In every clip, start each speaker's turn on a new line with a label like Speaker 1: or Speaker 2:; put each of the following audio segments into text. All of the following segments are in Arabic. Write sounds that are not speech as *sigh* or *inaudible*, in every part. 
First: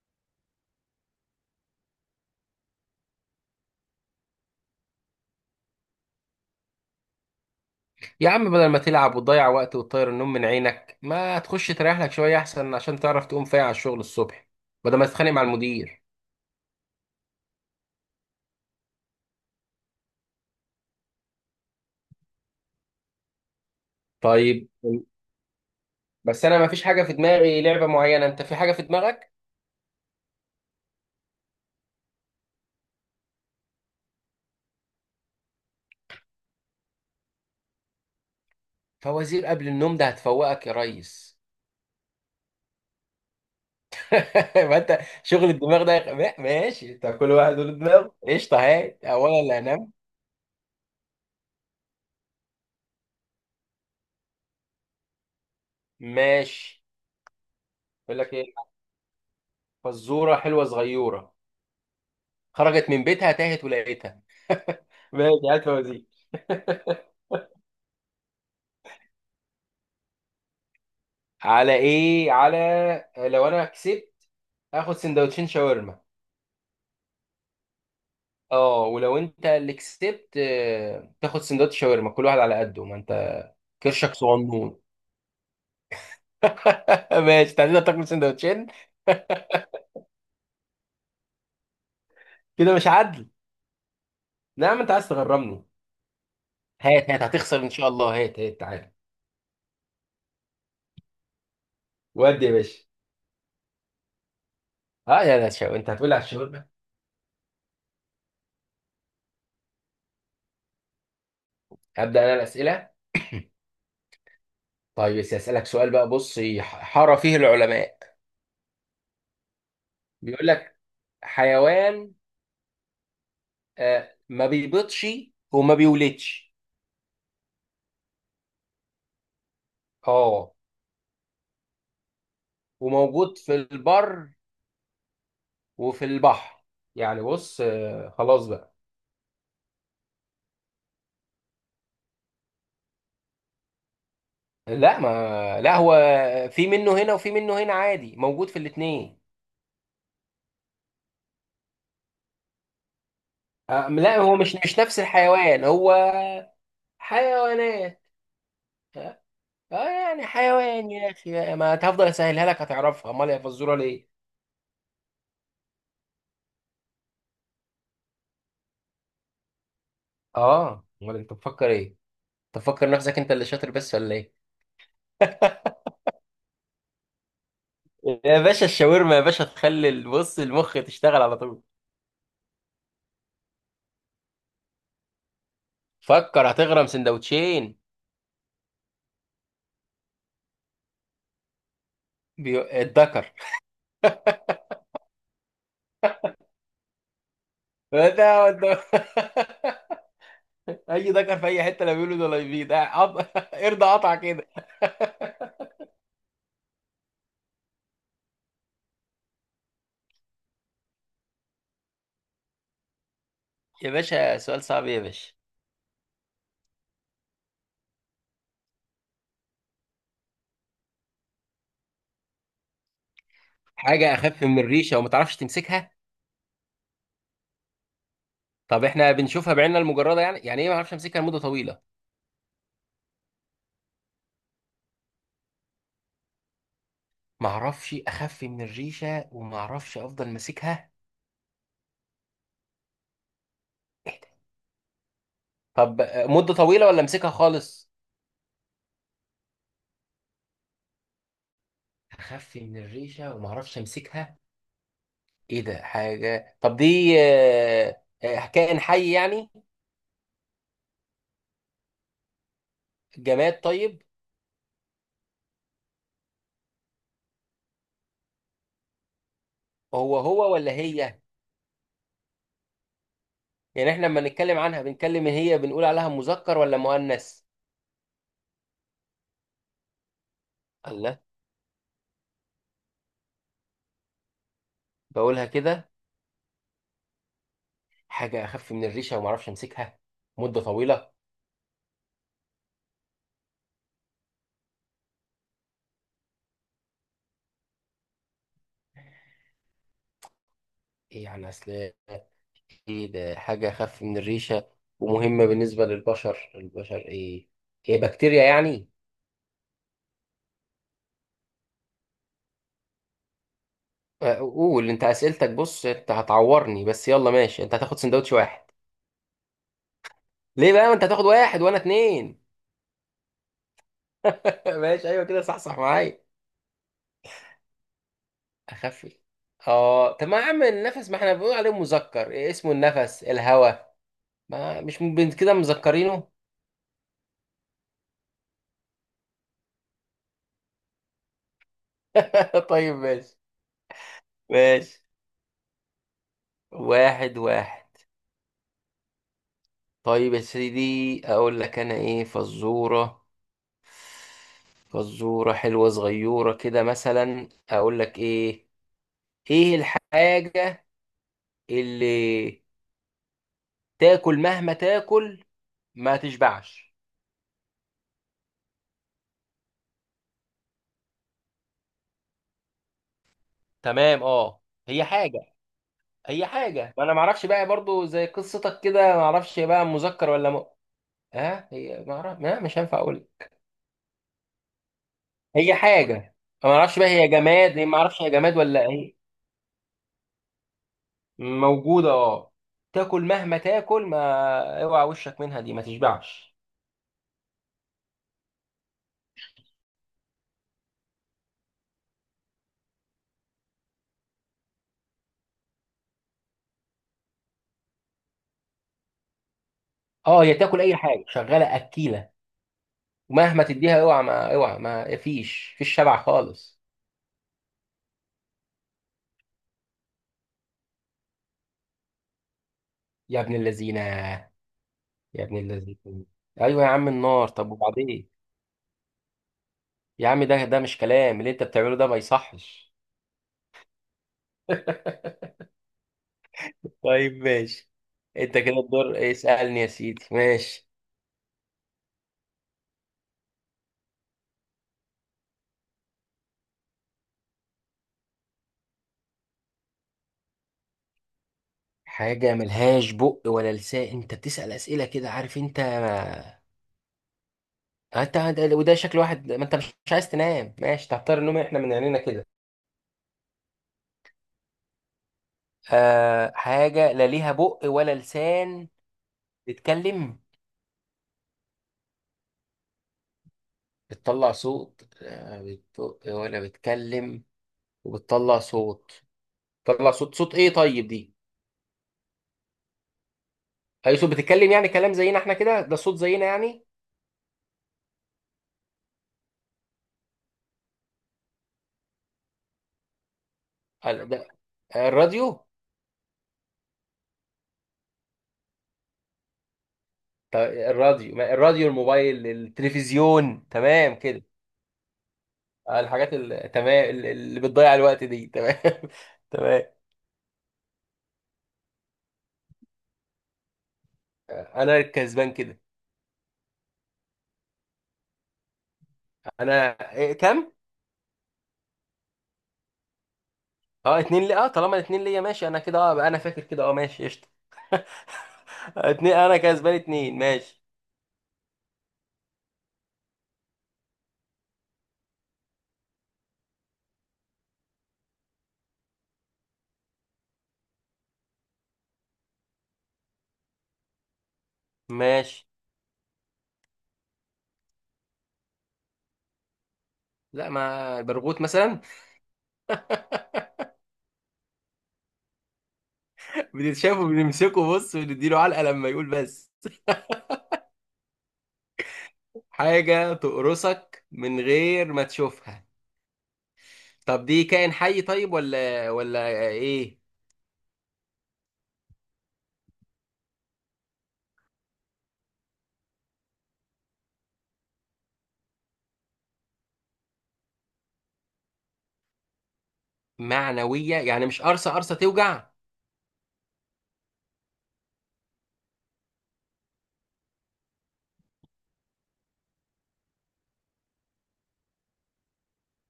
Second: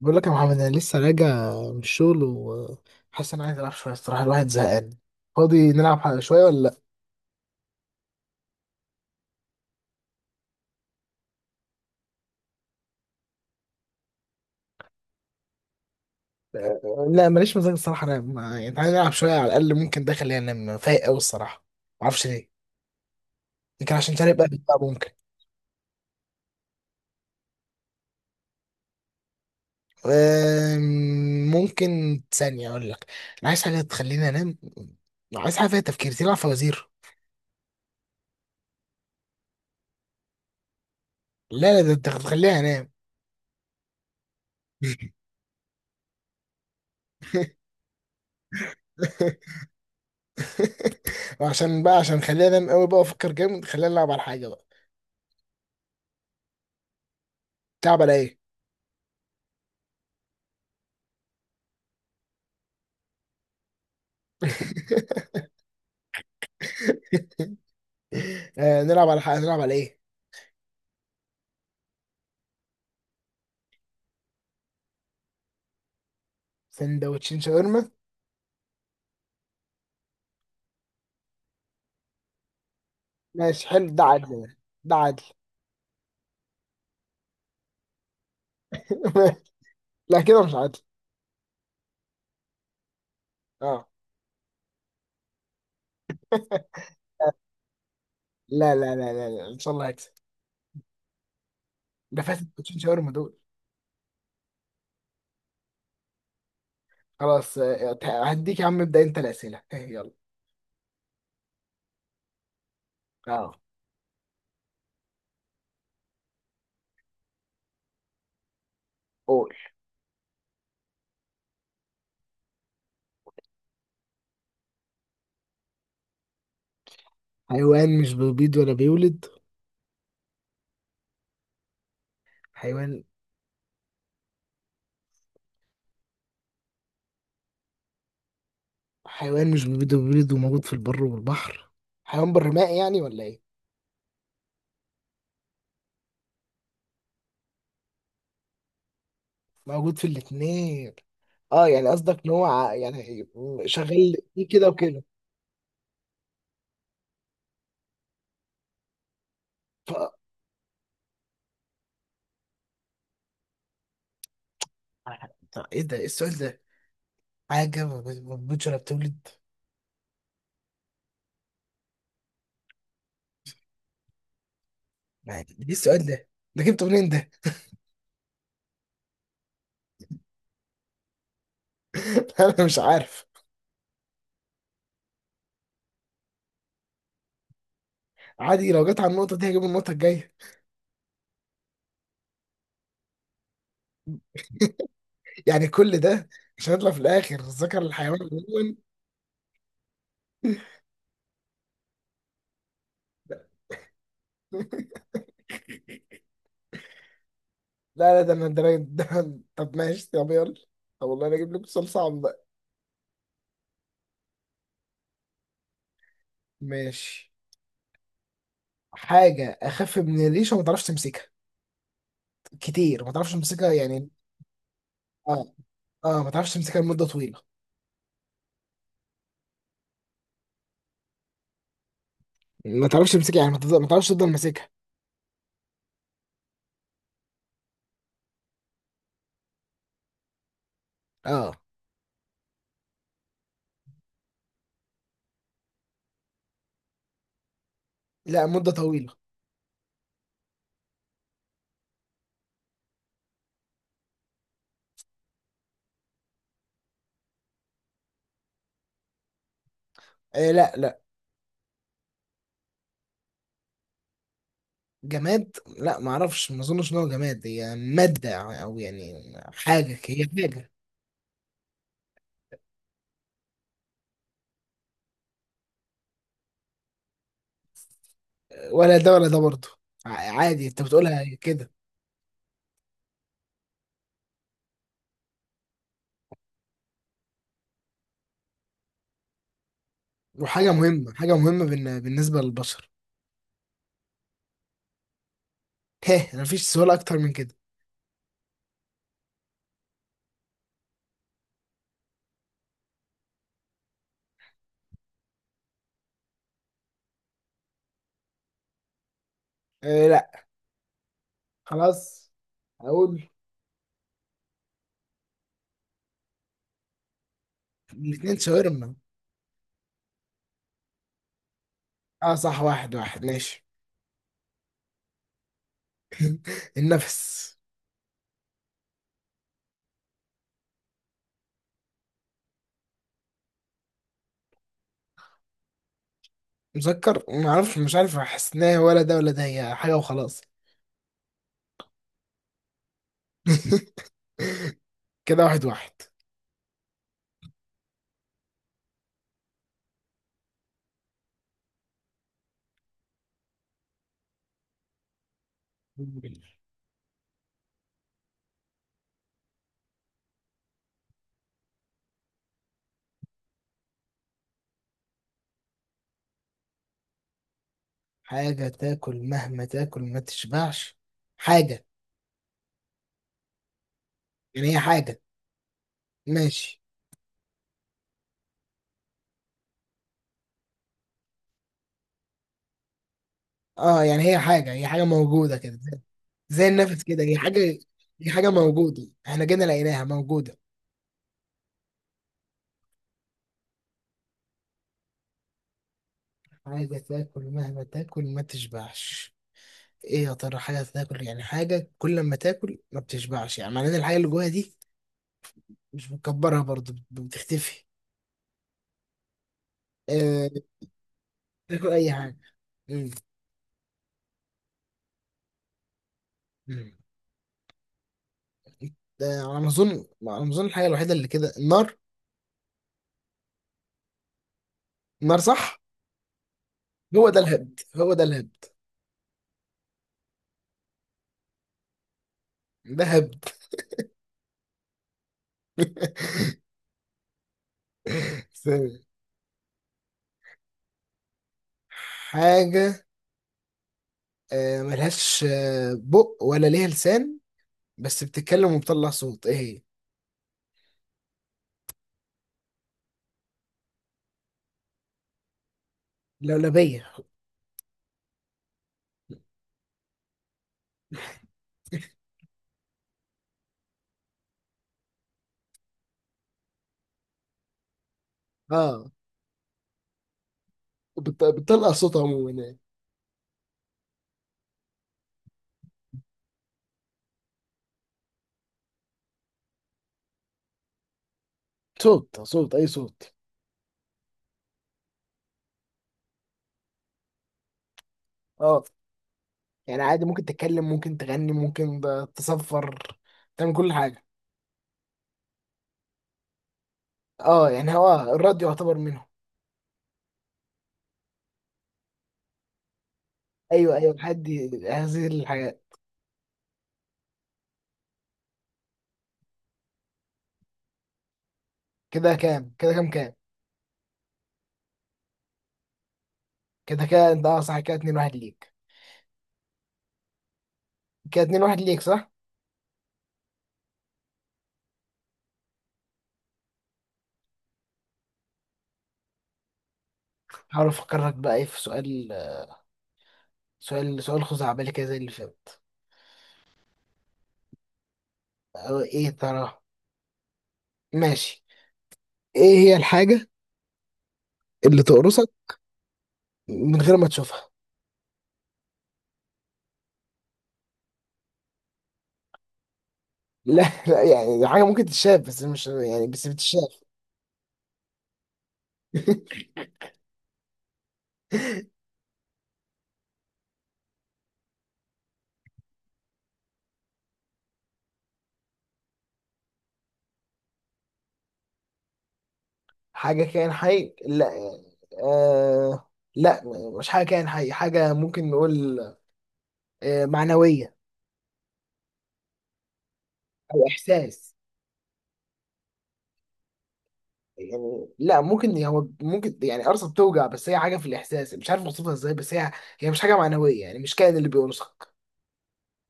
Speaker 1: بقول لك يا محمد، انا لسه راجع من الشغل وحاسس ان انا عايز العب شويه الصراحه. الواحد زهقان. فاضي نلعب شويه ولا لا؟
Speaker 2: يا عم، بدل ما تلعب وتضيع وقت وتطير النوم من عينك، ما تخش تريح لك شوية أحسن، عشان تعرف تقوم فايق على الشغل الصبح بدل ما تتخانق مع المدير.
Speaker 1: آه، لا، ماليش مزاج الصراحه انام يعني. تعالى نلعب شويه على الاقل، ممكن ده خلينا انام فايق قوي الصراحه. ما اعرفش ليه. يمكن عشان تاني بقى
Speaker 2: طيب،
Speaker 1: بقى ممكن.
Speaker 2: بس أنا ما فيش حاجة في دماغي لعبة معينة، أنت في حاجة في دماغك؟
Speaker 1: ممكن ثانيه اقول لك. انا عايز حاجه تخليني انام. عايز حاجه فيها تفكير، تلعب فوازير؟
Speaker 2: فوازير قبل النوم ده هتفوقك يا ريس.
Speaker 1: لا، لا، ده انت هتخليني انام.
Speaker 2: *laughs* ما أنت
Speaker 1: *laughs*
Speaker 2: شغل الدماغ ده ماشي، أنت كل واحد له دماغ. قشطة، هاي أولا اللي هنام.
Speaker 1: وعشان بقى عشان خليني انام قوي بقى افكر جامد، خليني العب على حاجه بقى.
Speaker 2: ماشي،
Speaker 1: تلعب على
Speaker 2: يقول لك
Speaker 1: ايه؟
Speaker 2: إيه. فزورة حلوة صغيرة: خرجت من بيتها تاهت ولقيتها. *laughs* ماشي،
Speaker 1: *laughs*
Speaker 2: هات فوازير. *laughs*
Speaker 1: آه، نلعب على حق، نلعب على ايه؟
Speaker 2: على ايه؟ على لو انا كسبت اخد سندوتشين شاورما.
Speaker 1: سندوتشين شاورما؟
Speaker 2: اه، ولو انت اللي كسبت، تاخد سندوتش شاورما، كل واحد على قده، ما انت
Speaker 1: ماشي، حلو، ده
Speaker 2: كرشك
Speaker 1: عدل ده.
Speaker 2: صغنون.
Speaker 1: ده عدل.
Speaker 2: *laughs* ماشي، تعالى تاكل سندوتشين.
Speaker 1: *laughs* لا، كده مش عدل.
Speaker 2: *laughs* كده مش عدل؟
Speaker 1: اه.
Speaker 2: نعم، انت عايز تغرمني. هات هات، هتخسر ان شاء الله، هات هات
Speaker 1: لا،
Speaker 2: تعالى.
Speaker 1: لا، لا، لا، لا. ان شاء الله هكسب. ده فاتت
Speaker 2: ودي يا
Speaker 1: سندوتشين
Speaker 2: باشا.
Speaker 1: شاورما دول.
Speaker 2: اه يا لا شو، انت هتقول لي على الشاورما.
Speaker 1: خلاص، هديك يا عم، ابدا انت الاسئله، يلا.
Speaker 2: هبدا انا الاسئله.
Speaker 1: اه.
Speaker 2: طيب، بس اسالك سؤال بقى، بص حار فيه العلماء.
Speaker 1: قول.
Speaker 2: بيقول لك: حيوان آه ما بيبيضش وما بيولدش.
Speaker 1: حيوان مش بيبيض ولا بيولد؟
Speaker 2: اه،
Speaker 1: حيوان.
Speaker 2: وموجود في البر وفي البحر. يعني بص، آه خلاص بقى.
Speaker 1: حيوان مش بيبيض ولا بيولد وموجود في البر والبحر. حيوان برمائي يعني ولا ايه؟
Speaker 2: لا، ما لا، هو في منه هنا وفي منه هنا، عادي، موجود في الاتنين.
Speaker 1: موجود في الاتنين؟ اه، يعني قصدك ان هو يعني
Speaker 2: آه
Speaker 1: شغال
Speaker 2: لا، هو
Speaker 1: فيه
Speaker 2: مش
Speaker 1: كده
Speaker 2: مش نفس
Speaker 1: وكده.
Speaker 2: الحيوان، هو حيوانات. اه. آه،
Speaker 1: ف...
Speaker 2: يعني حيوان يا اخي بقى. ما هتفضل اسهلها لك هتعرفها، امال يا فزوره ليه؟
Speaker 1: طب ايه ده؟ ايه السؤال ده؟ حاجة ما بتموتش ولا بتولد.
Speaker 2: اه، امال انت بتفكر ايه؟ تفكر نفسك انت اللي شاطر بس ولا ايه؟
Speaker 1: يعني ايه
Speaker 2: *laughs*
Speaker 1: السؤال ده؟ ده جبته منين ده؟
Speaker 2: يا باشا الشاورما يا باشا تخلي البص المخ تشتغل على طول.
Speaker 1: *laughs* انا مش عارف.
Speaker 2: فكر، هتغرم سندوتشين.
Speaker 1: عادي، لو جت على النقطة دي هجيب النقطة الجاية.
Speaker 2: الدكر. *laughs*
Speaker 1: يعني كل ده عشان اطلع في الاخر ذكر الحيوان
Speaker 2: ده
Speaker 1: عموما؟
Speaker 2: والد- اي دكر في اي حته لا بيولد ولا يبيض. *laughs* ارضى قطع كده.
Speaker 1: *laughs* لا، لا، ده انا ده، ده. طب ماشي، طب يلا. طب والله انا اجيب لك سؤال صعب بقى.
Speaker 2: يا باشا سؤال صعب يا باشا.
Speaker 1: ماشي. حاجة اخف من الريشة وما تعرفش تمسكها. كتير، ما تعرفش تمسكها يعني.
Speaker 2: حاجه اخف من الريشه وما تعرفش
Speaker 1: اه.
Speaker 2: تمسكها.
Speaker 1: اه، ما تعرفش تمسكها لمدة طويلة.
Speaker 2: طب احنا بنشوفها بعيننا المجرده، يعني يعني ايه ما اعرفش امسكها لمده طويله؟
Speaker 1: ما تعرفش تمسكها يعني، ما تعرفش تفضل ماسكها.
Speaker 2: ما اعرفش، اخف من الريشه وما اعرفش افضل ماسكها.
Speaker 1: اه.
Speaker 2: طب مده طويله ولا امسكها خالص؟
Speaker 1: لا، مدة طويلة.
Speaker 2: اخف من الريشه وما اعرفش امسكها. ايه ده؟ حاجة، طب دي كائن حي يعني؟
Speaker 1: إيه، لا، لا.
Speaker 2: جماد طيب؟
Speaker 1: جماد؟ لا، ما اعرفش، ما اظنش ان هو جماد. هي مادة، او يعني حاجة،
Speaker 2: هو
Speaker 1: هي
Speaker 2: هو
Speaker 1: حاجة.
Speaker 2: ولا هي؟ يعني احنا لما نتكلم عنها بنتكلم هي، بنقول عليها مذكر ولا مؤنث؟
Speaker 1: ولا ده ولا ده برضه. عادي انت
Speaker 2: الله،
Speaker 1: بتقولها كده.
Speaker 2: بقولها كده. حاجة اخف من الريشة وما اعرفش امسكها مدة
Speaker 1: وحاجة
Speaker 2: طويلة.
Speaker 1: مهمة، حاجة مهمة بالنسبة للبشر. *laughs* هه، انا مفيش سؤال اكتر من كده.
Speaker 2: ايه يعني اصل؟ ايه ده، حاجة اخف من الريشة ومهمة بالنسبة للبشر، البشر ايه؟ هي بكتيريا يعني؟
Speaker 1: إيه، لا. خلاص. اقول.
Speaker 2: قول انت اسئلتك، بص انت هتعورني، بس يلا ماشي، انت هتاخد سندوتش
Speaker 1: الاتنين
Speaker 2: واحد.
Speaker 1: شاورما.
Speaker 2: ليه بقى؟ ما انت هتاخد واحد وانا
Speaker 1: اه،
Speaker 2: اتنين.
Speaker 1: صح، واحد واحد ماشي.
Speaker 2: ماشي، ايوه كده، صح صح معايا.
Speaker 1: النفس.
Speaker 2: اخفي. اه، طب ما يا عم النفس، ما احنا بنقول عليه مذكر، إيه اسمه النفس، الهوى. ما مش م- بن- كده مذكرينه.
Speaker 1: مسكر، ما اعرفش، مش عارف. احس ان هي ولا ده ولا ده، هي حاجة وخلاص.
Speaker 2: *laughs* طيب ماشي. ماشي.
Speaker 1: *laughs* كده واحد
Speaker 2: واحد واحد. طيب يا سيدي، اقول لك انا ايه فزورة. فزورة حلوة
Speaker 1: واحد.
Speaker 2: صغيرة كده، مثلا اقول لك ايه ايه الحاجة اللي تاكل مهما تاكل ما تشبعش؟
Speaker 1: حاجة تاكل مهما تاكل ما تشبعش؟ حاجة.
Speaker 2: تمام، اه.
Speaker 1: يعني هي
Speaker 2: هي
Speaker 1: حاجة.
Speaker 2: حاجة، اي
Speaker 1: ماشي.
Speaker 2: حاجه، ما انا ما اعرفش بقى برضو زي قصتك كده، ما اعرفش بقى مذكر ولا ها هي، ما اعرف، لا مش هينفع اقول.
Speaker 1: اه، يعني هي حاجة، هي حاجة موجودة
Speaker 2: هي
Speaker 1: كده، زي
Speaker 2: حاجه.
Speaker 1: زي
Speaker 2: ما اعرفش
Speaker 1: النفس
Speaker 2: بقى
Speaker 1: كده،
Speaker 2: هي
Speaker 1: هي حاجة.
Speaker 2: جماد، هي ما اعرفش
Speaker 1: هي
Speaker 2: هي
Speaker 1: حاجة
Speaker 2: جماد ولا
Speaker 1: موجودة،
Speaker 2: ايه.
Speaker 1: احنا جينا لقيناها موجودة.
Speaker 2: موجوده، اه. تاكل مهما تاكل، ما اوعى وشك منها دي، ما تشبعش.
Speaker 1: حاجة تاكل مهما تاكل ما تشبعش. ايه يا ترى؟ حاجة تاكل يعني، حاجة كل ما تاكل ما بتشبعش، يعني معناه إن الحاجة اللي جواها دي مش بتكبرها برضه، بتختفي.
Speaker 2: اه،
Speaker 1: آه.
Speaker 2: هي تاكل اي حاجه، شغاله
Speaker 1: تاكل أي
Speaker 2: اكيله.
Speaker 1: حاجة. مم.
Speaker 2: ومهما تديها، اوعى ما اوعى، ما فيش شبع خالص.
Speaker 1: مم. ده على ما أظن الحاجة الوحيدة اللي كده، النار.
Speaker 2: يا ابن اللذينه.
Speaker 1: النار،
Speaker 2: يا ابن
Speaker 1: صح؟
Speaker 2: اللذينه. ايوه يا عم
Speaker 1: هو ده
Speaker 2: النار، طب
Speaker 1: الهبد، هو ده
Speaker 2: وبعدين؟
Speaker 1: الهبد.
Speaker 2: يا عم ده، ده مش كلام، اللي انت بتعمله ده ما يصحش.
Speaker 1: ده هبد.
Speaker 2: *laughs*
Speaker 1: *laughs*
Speaker 2: طيب ماشي. انت كده
Speaker 1: ثانية.
Speaker 2: الدور، اسألني يا سيدي ماشي.
Speaker 1: حاجة ملهاش بق ولا ليها لسان، بس بتتكلم وبتطلع صوت. ايه هي؟
Speaker 2: حاجة ملهاش بق ولا لسان؟ انت بتسأل أسئلة كده، عارف انت
Speaker 1: لولبية.
Speaker 2: وده شكل واحد ما انت مش عايز تنام، ماشي تختار النوم احنا من عينينا كده. آه، حاجة لا ليها بق ولا لسان
Speaker 1: اه،
Speaker 2: بتتكلم؟
Speaker 1: بتطلع صوت عموما يعني.
Speaker 2: بتطلع صوت، آه، بتبق ولا بتتكلم وبتطلع صوت؟ بتطلع صوت، صوت ايه طيب دي؟
Speaker 1: صوت، صوت، اي صوت.
Speaker 2: اي صوت، بتتكلم يعني كلام زينا احنا كده، ده صوت زينا يعني؟
Speaker 1: اه يعني عادي، ممكن تتكلم، ممكن تغني، ممكن تصفر، تعمل كل حاجة.
Speaker 2: ال- ده- آه، الراديو.
Speaker 1: اه، يعني هو الراديو يعتبر منهم.
Speaker 2: طب الراديو، ما الراديو الموبايل التلفزيون
Speaker 1: ايوه، ايوه،
Speaker 2: تمام كده.
Speaker 1: لحد هذه الحاجات.
Speaker 2: آه، الحاجات تمام، اللي بتضيع الوقت دي، تمام. *laughs* تمام.
Speaker 1: كده كام؟
Speaker 2: آه، انا الكسبان كده.
Speaker 1: كده انت، اه صح، كده اتنين واحد ليك.
Speaker 2: انا، إيه كام؟
Speaker 1: كده اتنين واحد ليك، صح؟
Speaker 2: اه اتنين لي، اه طالما الاتنين ليا ماشي، انا كده اه بقى، انا فاكر كده اه، ماشي قشطه. *laughs* اتنين، انا كسبان اتنين، ماشي.
Speaker 1: حاول افكرك بقى ايه في سؤال، سؤال خزعبلي كده زي اللي فات. أو ايه ترى. ماشي. ايه هي الحاجة اللي تقرصك
Speaker 2: ماشي.
Speaker 1: من غير ما تشوفها؟ *laughs*
Speaker 2: لا، ما برغوت مثلا.
Speaker 1: لا، لا، يعني حاجة ممكن تتشاف، بس مش يعني بس
Speaker 2: *laughs*
Speaker 1: بتتشاف.
Speaker 2: بتتشافه، بنمسكه بص ونديله علقه لما يقول
Speaker 1: *laughs*
Speaker 2: بس. حاجه تقرصك من غير ما تشوفها. طب دي كائن حي طيب ولا ايه؟
Speaker 1: حاجة كائن حي؟ لا يعني. آه. لا. مش حاجة كائن حي، حاجة ممكن نقول معنوية. أو
Speaker 2: معنوية يعني
Speaker 1: إحساس.
Speaker 2: مش قرصة قرصة توجع؟
Speaker 1: يعني لا، ممكن هو ممكن يعني قرصة بتوجع، بس هي حاجة في الإحساس، مش عارف أوصفها إزاي، بس هي هي مش حاجة معنوية، يعني مش كائن اللي بيقرصك.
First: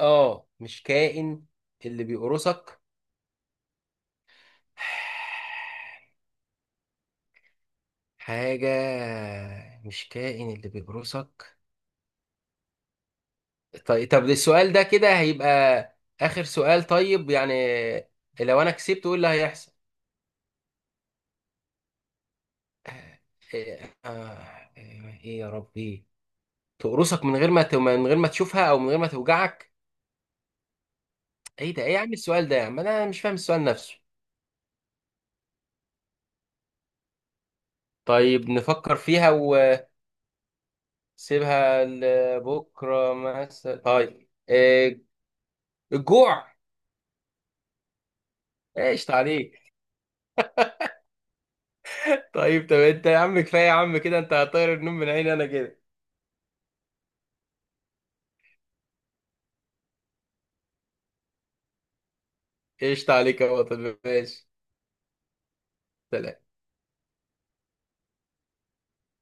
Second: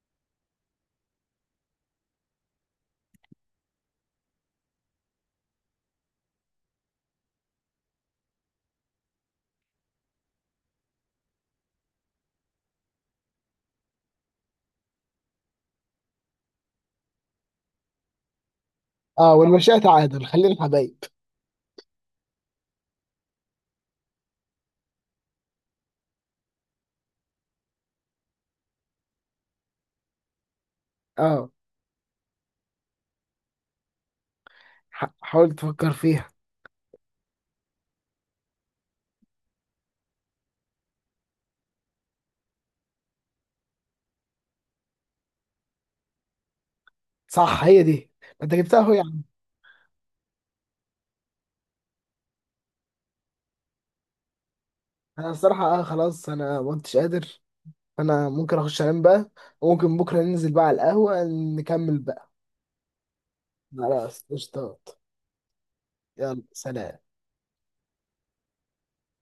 Speaker 2: اه، مش كائن اللي بيقرصك. حاجة، مش كائن اللي بيقرصك. طيب، طب السؤال ده كده هيبقى آخر سؤال طيب يعني. لو أنا كسبت، قول اللي
Speaker 1: اه،
Speaker 2: هيحصل.
Speaker 1: والمشيئة تعادل، خلينا حبايب.
Speaker 2: آه، إيه يا ربي. تقرصك من غير ما من غير ما تشوفها أو من غير ما توجعك.
Speaker 1: اه،
Speaker 2: إيه ده، إيه يا عم السؤال ده، يا عم أنا مش فاهم السؤال نفسه.
Speaker 1: حاول تفكر فيها.
Speaker 2: طيب نفكر فيها سيبها لبكره مثلا. طيب، إيه، الجوع.
Speaker 1: صح، هي دي. ما انت جبتها اهو
Speaker 2: قشطة
Speaker 1: يعني.
Speaker 2: عليك. *laughs* طيب، طب انت يا عم كفايه يا عم كده، انت هتطير النوم من
Speaker 1: انا
Speaker 2: عيني انا
Speaker 1: الصراحة
Speaker 2: كده.
Speaker 1: اه، خلاص، انا ما كنتش قادر. انا ممكن اخش انام بقى، وممكن بكرة ننزل بقى على القهوة، نكمل بقى.
Speaker 2: قشطة عليك يا بطل،
Speaker 1: خلاص،
Speaker 2: ماشي.
Speaker 1: قشطات. يلا،
Speaker 2: سلام.
Speaker 1: سلام.